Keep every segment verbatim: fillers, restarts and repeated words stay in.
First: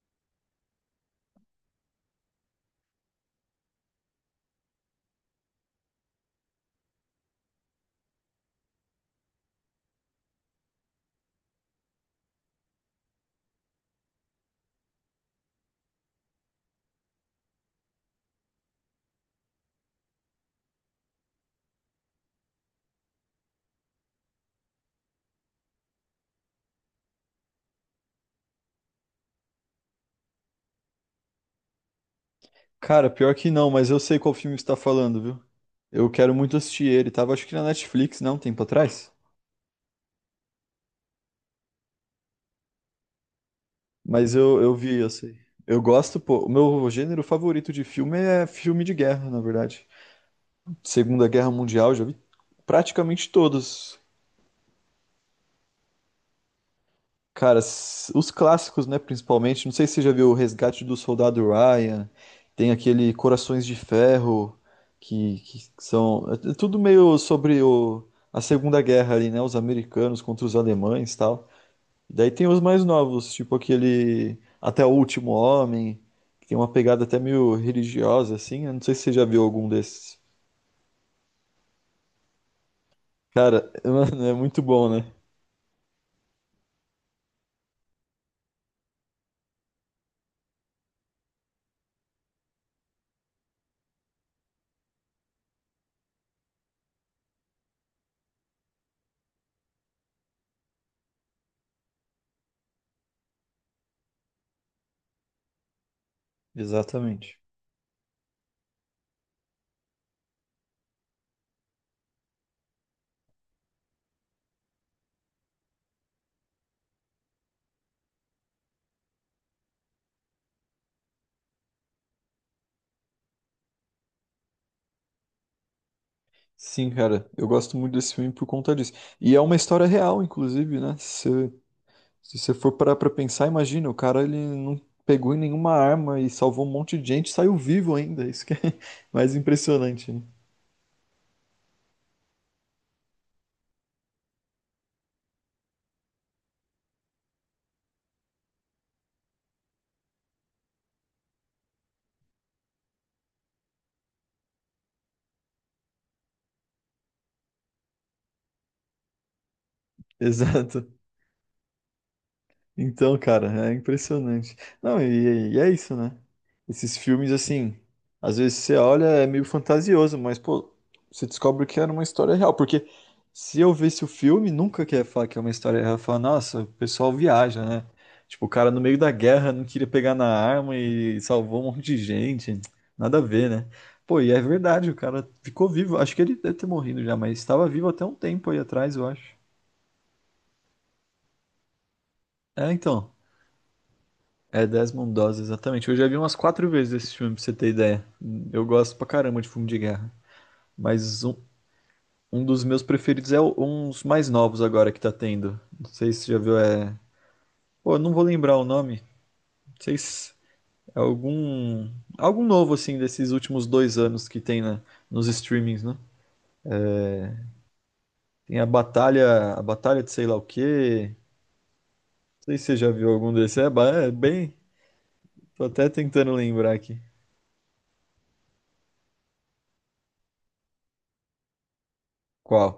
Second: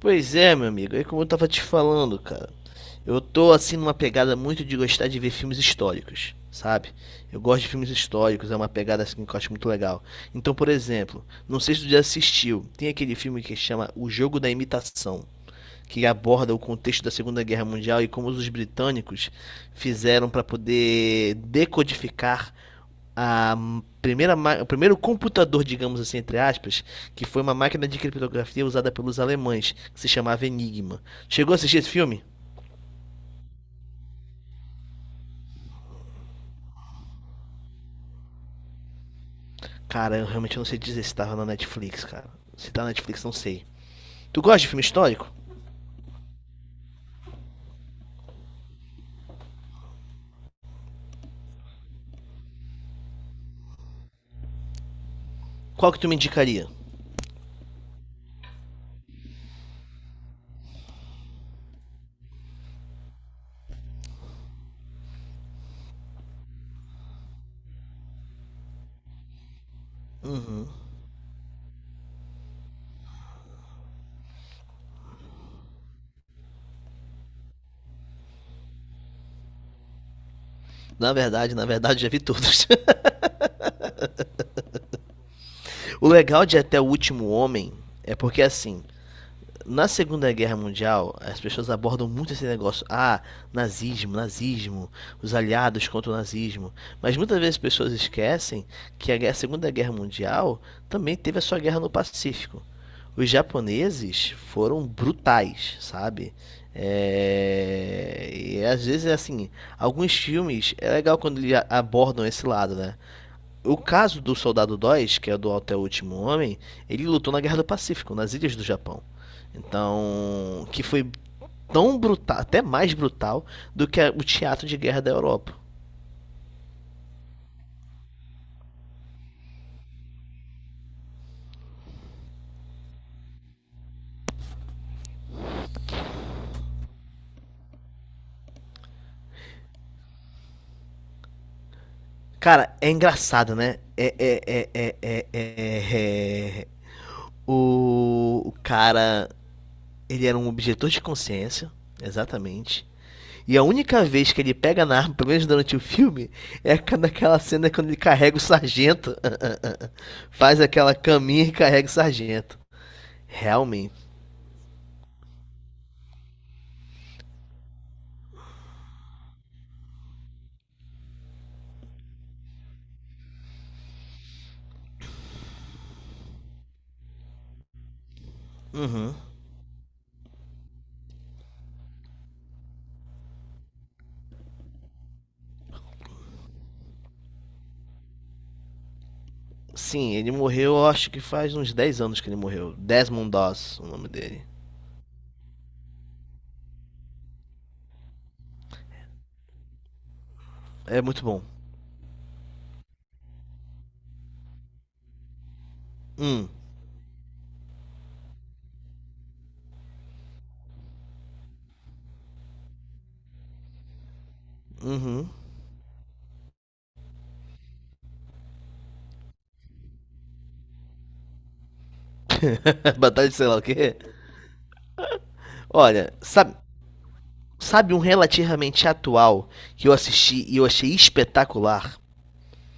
Pois é, meu amigo, é como eu tava te falando, cara. Eu tô assim numa pegada muito de gostar de ver filmes históricos, sabe? Eu gosto de filmes históricos, é uma pegada assim que eu acho muito legal. Então, por exemplo, não sei se tu já assistiu, tem aquele filme que chama O Jogo da Imitação que aborda o contexto da Segunda Guerra Mundial e como os britânicos fizeram para poder decodificar a primeira, ma- o primeiro computador, digamos assim, entre aspas, que foi uma máquina de criptografia usada pelos alemães, que se chamava Enigma. Chegou a assistir esse filme? Cara, pior que não, mas eu sei qual filme que você tá falando, viu? Eu quero muito assistir ele. Tava acho que na Netflix, não, um tempo atrás. Cara, eu realmente não sei dizer se tava na Netflix, cara. Se tá na Netflix, não sei. Mas Tu gosta eu, de eu filme vi, eu histórico? sei. Eu gosto, pô. O meu gênero favorito de filme é filme de guerra, na verdade. Segunda Guerra Mundial, já vi praticamente todos. Qual que tu me indicaria? Cara, s- os clássicos, né, principalmente, não sei se você já viu O Resgate do Soldado Ryan, tem aquele Corações de Ferro, que, que são... É é tudo meio sobre o, a Segunda Guerra ali, né, os americanos contra os alemães e tal. Daí tem os mais novos, tipo aquele Até o Último Homem, que tem uma pegada até meio religiosa, assim, eu não sei se você já viu algum desses. Na verdade, na verdade, já vi todos. Cara, mano, é muito bom, né? O legal de Até o Último Homem é porque, assim, na Segunda Guerra Mundial, as pessoas abordam muito esse negócio. Ah, nazismo, nazismo, os aliados contra o nazismo. Mas muitas vezes as pessoas esquecem que a Segunda Guerra Mundial também teve a sua guerra no Pacífico. Os japoneses foram brutais, sabe? Exatamente. É, e às vezes é assim, alguns filmes é legal quando eles abordam esse lado, né? O caso do Soldado dois, que é do Até o Último Homem, ele lutou na Guerra do Pacífico, nas ilhas do Japão. Então, que foi tão brutal, até mais brutal do que o teatro de guerra da Europa. Sim, cara, eu gosto muito desse filme por conta disso. E é uma história real, inclusive, né? Se, se você for parar pra pensar, imagina, o cara ele não pegou em nenhuma arma e salvou um monte de gente, e saiu vivo ainda. Isso que é mais impressionante, né? Cara, é engraçado, né? É, é, é, é, é, é, é. é. O, o cara, ele era um objetor de consciência, exatamente. E a única vez que ele pega na arma, pelo menos durante o filme, é naquela cena quando ele carrega o sargento. Faz Exato. aquela caminha e carrega o sargento. Então, cara, é Realmente. impressionante. Não, e, e é isso, né? Esses filmes, assim, às vezes você olha, é meio fantasioso, mas, pô, você descobre que era uma história real. Porque se eu visse o filme, nunca quer falar que é uma história real. Falar, nossa, o pessoal viaja, né? Tipo, o cara no meio da Uhum. guerra não queria pegar na arma e salvou um monte de gente. Nada a ver, né? Pô, e é verdade, o cara ficou vivo. Acho que ele deve ter morrido já, mas estava vivo até um tempo aí atrás, eu acho. Sim, ele morreu, eu acho que faz uns dez anos que ele É, morreu. então. Desmond Doss, o nome dele. É Desmond Doss, exatamente. Eu já vi umas quatro vezes esse filme, pra você ter ideia. Eu gosto pra caramba de filme de guerra. É Mas muito um, bom. um dos meus preferidos é o- uns mais novos agora que tá tendo. Não sei se você já Hum. viu, é. Pô, eu não vou lembrar o nome. Não sei se é algum. Algum novo, assim, desses últimos dois anos que tem na, nos Uhum. streamings, né? Tem a Batalha. A Batalha de sei lá o quê. Não sei se você já viu Batalha algum de sei desses. lá o É, ba- quê? é bem. Tô até Olha, tentando sabe, lembrar aqui. sabe um relativamente atual que eu assisti e eu achei espetacular? Qual?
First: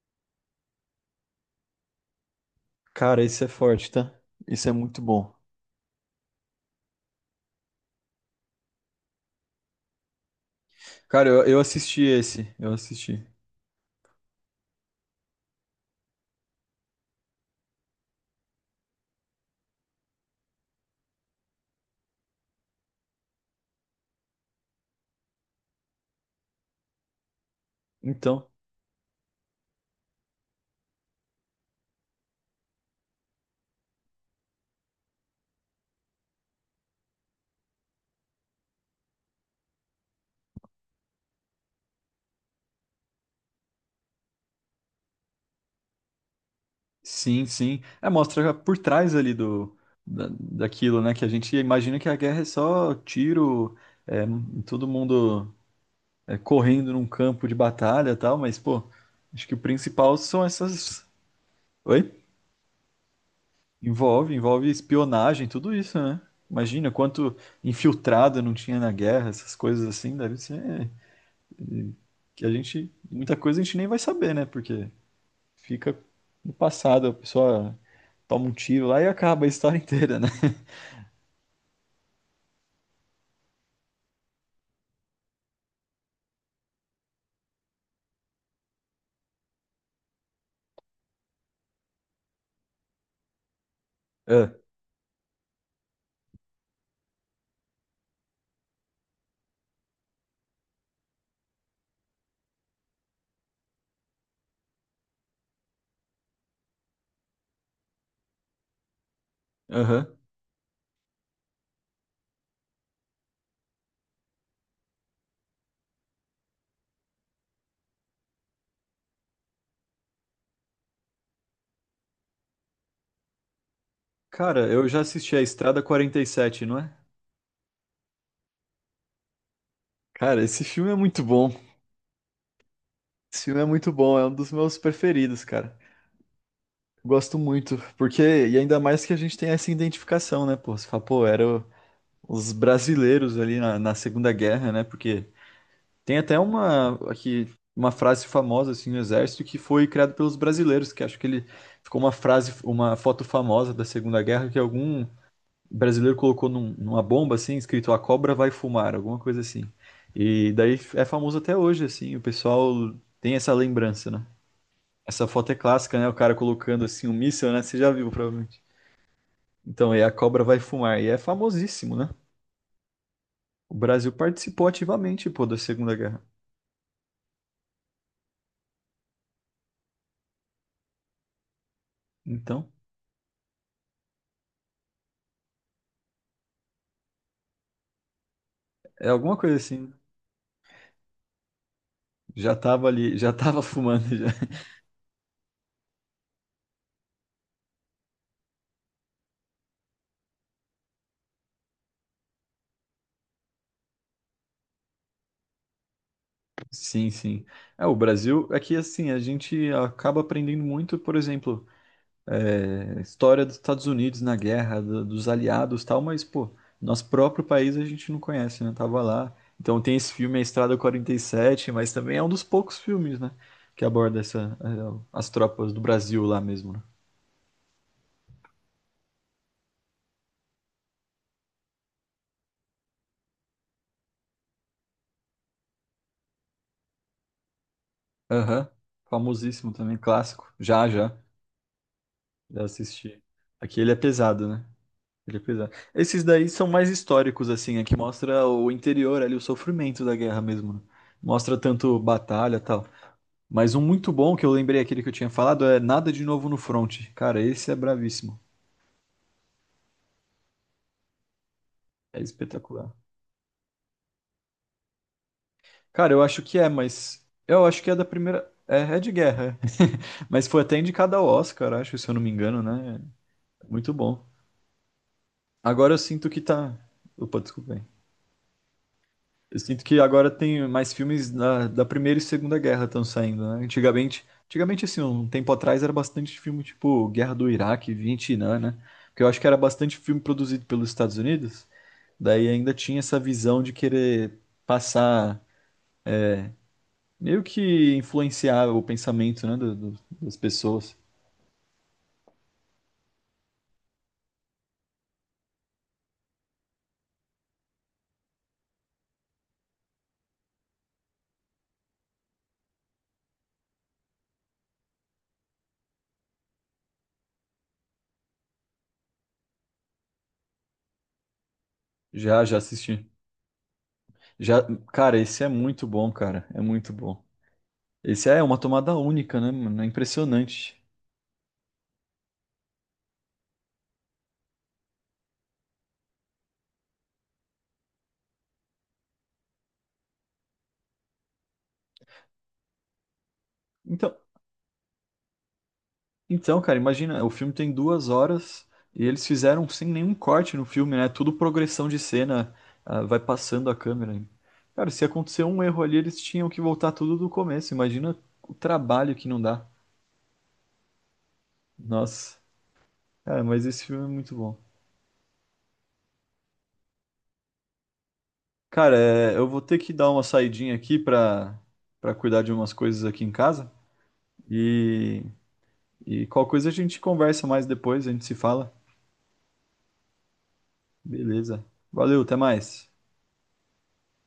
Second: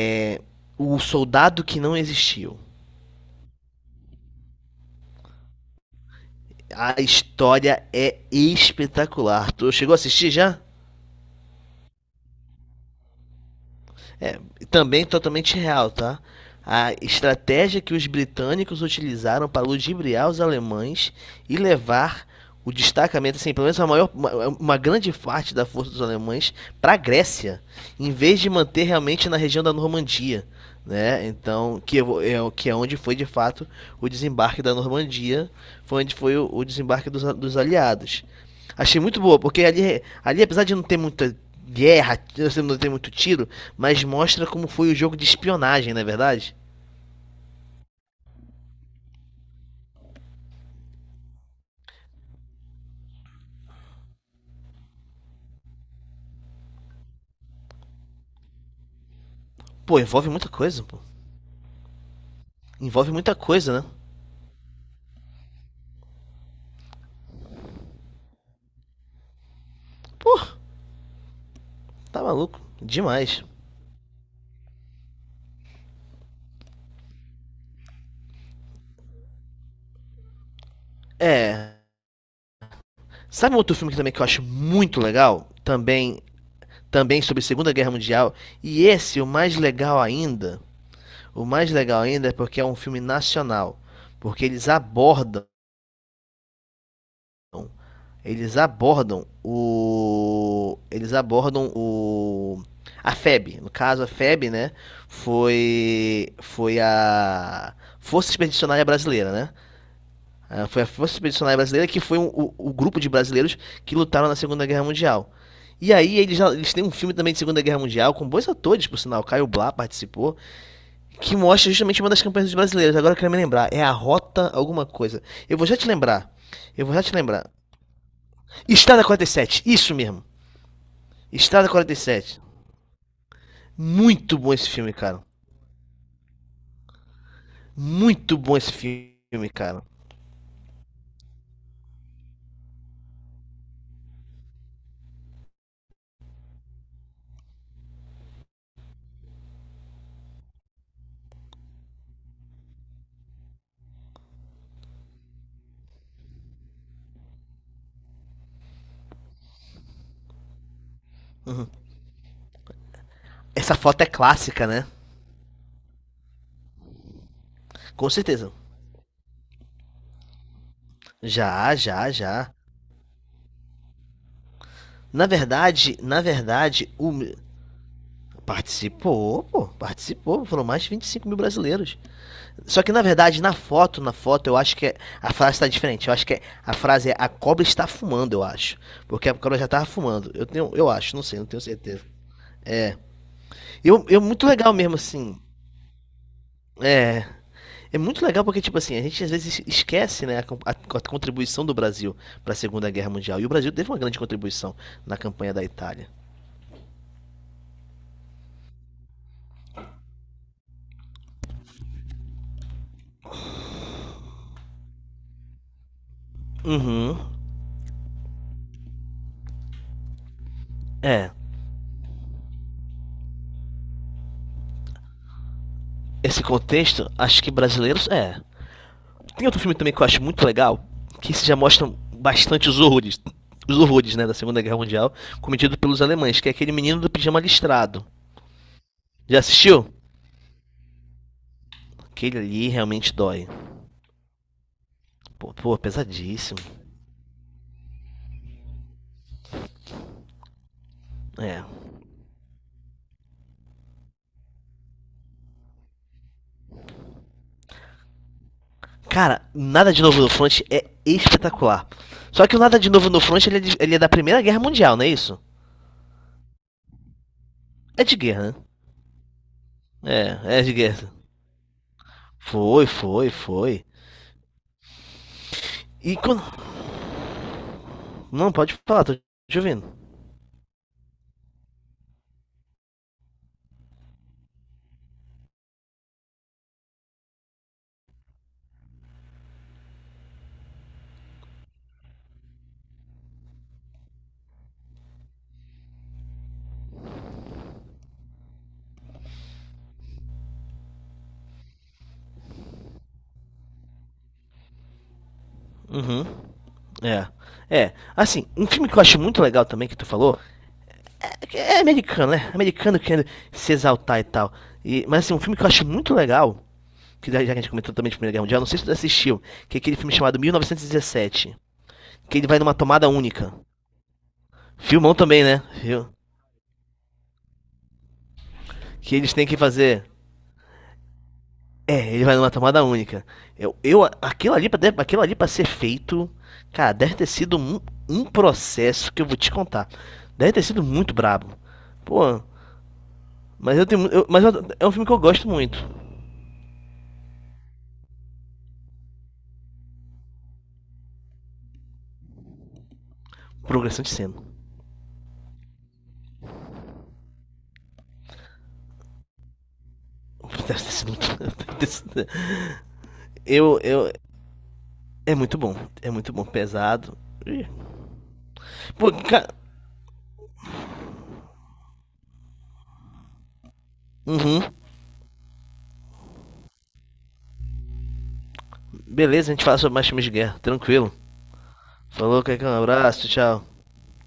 É O Soldado que Não Existiu. Cara, esse é forte, tá? Isso é muito bom. A história é espetacular. Tu chegou a assistir já? Cara, eu, eu assisti esse, eu assisti. Também totalmente real, tá? A estratégia que os britânicos utilizaram para ludibriar os alemães e levar o destacamento, assim, pelo menos a maior, uma, uma grande parte da força dos alemães para a Grécia, em vez Então, de manter realmente na região da Normandia, né? Então, que é, o- que é onde foi de fato o desembarque da Normandia, foi onde foi o, o desembarque dos, dos aliados. Achei muito boa, porque ali, ali apesar de não ter muita guerra, assim, não ter muito tiro, mas mostra como foi o jogo de espionagem, não é verdade? sim, sim. É, mostra por trás ali do, da- daquilo, né? Que a gente imagina que a guerra é só tiro, é, todo mundo é, correndo num campo de batalha e tal, mas, pô, acho que o Pô, principal envolve são muita coisa, pô. essas. Oi? Envolve muita coisa, né? Envolve, envolve espionagem, tudo isso, né? Imagina quanto infiltrado não tinha na guerra, essas coisas assim, deve Pô, ser tá que a maluco. gente. Muita Demais. coisa a gente nem vai saber, né? Porque fica no passado, a pessoa toma um tiro lá e acaba a história inteira, né? É. Sabe um outro filme que também que eu acho muito legal? Também, também sobre a Segunda Guerra Mundial. E esse, o mais legal ainda, o mais legal ainda é porque é um filme nacional. Porque É, eles abordam Eles abordam o. Eles abordam o. A F E B. No caso, a F E B, né? Foi. Foi a. Força Expedicionária Brasileira, né? aham. Ah, foi a Força Expedicionária Brasileira que foi um- o, o grupo de brasileiros que lutaram na Segunda Guerra Mundial. E aí eles, já- eles têm um filme também de Segunda Guerra Mundial, com bons atores, por sinal, Caio Blá participou, que mostra justamente uma das campanhas dos brasileiros. Agora eu quero me lembrar, é a Rota Cara, alguma eu já coisa. assisti a Eu vou já Estrada te lembrar. quarenta e sete, não Eu é? vou já te lembrar. Estrada quarenta e sete, isso mesmo. Cara, esse filme é muito bom. Estrada quarenta e sete. Esse filme é muito bom, é um Muito dos bom esse meus filme, cara. preferidos, cara. Gosto muito, porque, Muito bom e esse ainda mais que a gente tem filme, essa cara. identificação, né, pô? Você fala, pô, eram os brasileiros ali na, na Segunda Guerra, né? Porque tem até uma, aqui, uma frase famosa, assim, no Exército, que foi criada pelos brasileiros, que acho que ele ficou uma frase, uma foto famosa da Segunda Guerra, que algum o brasileiro colocou num- numa bomba assim, escrito "A cobra vai fumar", alguma coisa assim. E daí é famoso até hoje, assim, o pessoal tem essa Essa foto é lembrança, né? clássica, né? Essa foto é clássica, né? O cara colocando assim um míssil, né? Você já viu, Com certeza. provavelmente. Então, é "A cobra vai fumar". E é Já, famosíssimo, né? já, já. O Brasil participou Na ativamente, pô, da Segunda verdade, na Guerra. verdade, o. Participou, pô, participou. Foram mais de vinte e cinco mil brasileiros. Então, Só que na verdade, na foto, na foto, eu acho que é- a frase tá diferente. Eu acho que é- a frase é a cobra está fumando, eu acho. é Porque a alguma coisa cobra já tava assim. fumando. Eu tenho, eu acho, não sei, não tenho certeza. Já tava ali, já tava Eu, fumando eu já. muito legal mesmo, assim. É, É muito legal porque, tipo assim, a gente às vezes esquece, né, a, con- a- a contribuição do Brasil para a Segunda Guerra Mundial. E o Brasil teve uma grande contribuição na campanha da Itália. Sim, sim. É, o Brasil, é que assim, a gente acaba aprendendo muito, por exemplo, é, história dos Estados Unidos na guerra, do- dos aliados e tal, mas, pô, nosso Uhum. próprio país a gente não conhece, né? Tava lá. Então tem esse filme A Estrada É. quarenta e sete, mas também é um dos poucos filmes, né? Que aborda essa, eh, as tropas do Brasil lá Esse mesmo, né? contexto, acho que brasileiros. É. Tem outro filme também que eu acho muito legal, que esse já mostra bastante os horrores. Os horrores, né, da Segunda Guerra Mundial, cometido pelos alemães, que é aquele menino do pijama listrado. Aham. Já Famosíssimo assistiu? também, clássico. Já, já. Aquele Já ali realmente assisti. dói. Aqui ele é pesado, né? Ele é Pô, pesado. pô Esses daí pesadíssimo. são mais históricos, assim, aqui mostra o interior ali, o sofrimento da guerra mesmo, né? Mostra É. tanto batalha e tal. Mas um muito bom que eu lembrei aquele que eu tinha falado é Nada de Novo no Front. Cara, esse é bravíssimo. Cara, Nada de Novo no Front é espetacular. É Só que o Nada de espetacular. Novo no Front ele é, de- ele é da Primeira Guerra Mundial, não é isso? Cara, eu acho que é, mas. Eu acho que é da É de primeira. guerra, né? É, é de guerra. É. Mas É, foi é de até guerra. indicado ao Oscar, acho, se eu não me engano, Foi, né? foi, foi. Muito bom. Agora eu E sinto que quando. tá. Opa, desculpa aí. Não, pode falar, tô Eu te sinto ouvindo. que agora tem mais filmes da, da Primeira e Segunda Guerra estão saindo, né? Antigamente, antigamente, assim, um tempo atrás era bastante filme tipo Guerra do Iraque, Vietnã, né? Porque eu acho que era bastante filme produzido pelos Estados Unidos. Daí ainda tinha essa visão de querer passar, meio que influenciar o pensamento, né, do- do- das pessoas. Uhum. É. É. Assim, um filme que eu acho muito legal também que tu falou. É, que é americano, né? Americano querendo se exaltar e tal. E, mas assim, um filme que eu acho muito legal. Que já que a gente comentou também de Primeira Guerra Mundial, não sei se tu assistiu, que é aquele filme chamado mil novecentos e dezessete. Que Já, ele já vai numa tomada assisti. única. Já, Filmão cara, esse também, é né? muito Viu? bom, cara. É muito bom. Esse é uma tomada Que eles única, têm né, que mano? É fazer. impressionante. É, ele vai numa tomada única. Eu, eu, aquilo ali pra, deve- aquilo ali pra ser feito, cara, deve ter sido um, um processo que eu vou te contar. Deve ter sido muito brabo. Pô, mas eu tenho, mu- Então, eu- mas eu- é um filme que eu gosto muito. então, cara, imagina, o filme tem duas horas e eles fizeram sem nenhum corte no filme, né? Tudo progressão de cena, ah, vai passando a Progressão de câmera. cena. Cara, se acontecer um erro ali, eles tinham que voltar tudo do começo. Imagina o trabalho que não dá. Deve ter sido muito, deve ter sido- Nossa. Cara, mas eu, esse filme é eu, muito bom. é muito bom, é muito bom, pesado. Ih. Cara, Pô, é, eu cara, vou ter que dar uma saidinha aqui pra, pra cuidar de umas coisas aqui em casa. uhum, E, e qualquer coisa a gente conversa mais depois, a gente se fala. beleza, a gente fala sobre mais filmes de guerra, tranquilo. Beleza. Valeu, até Falou, Caicão, mais. abraço, tchau.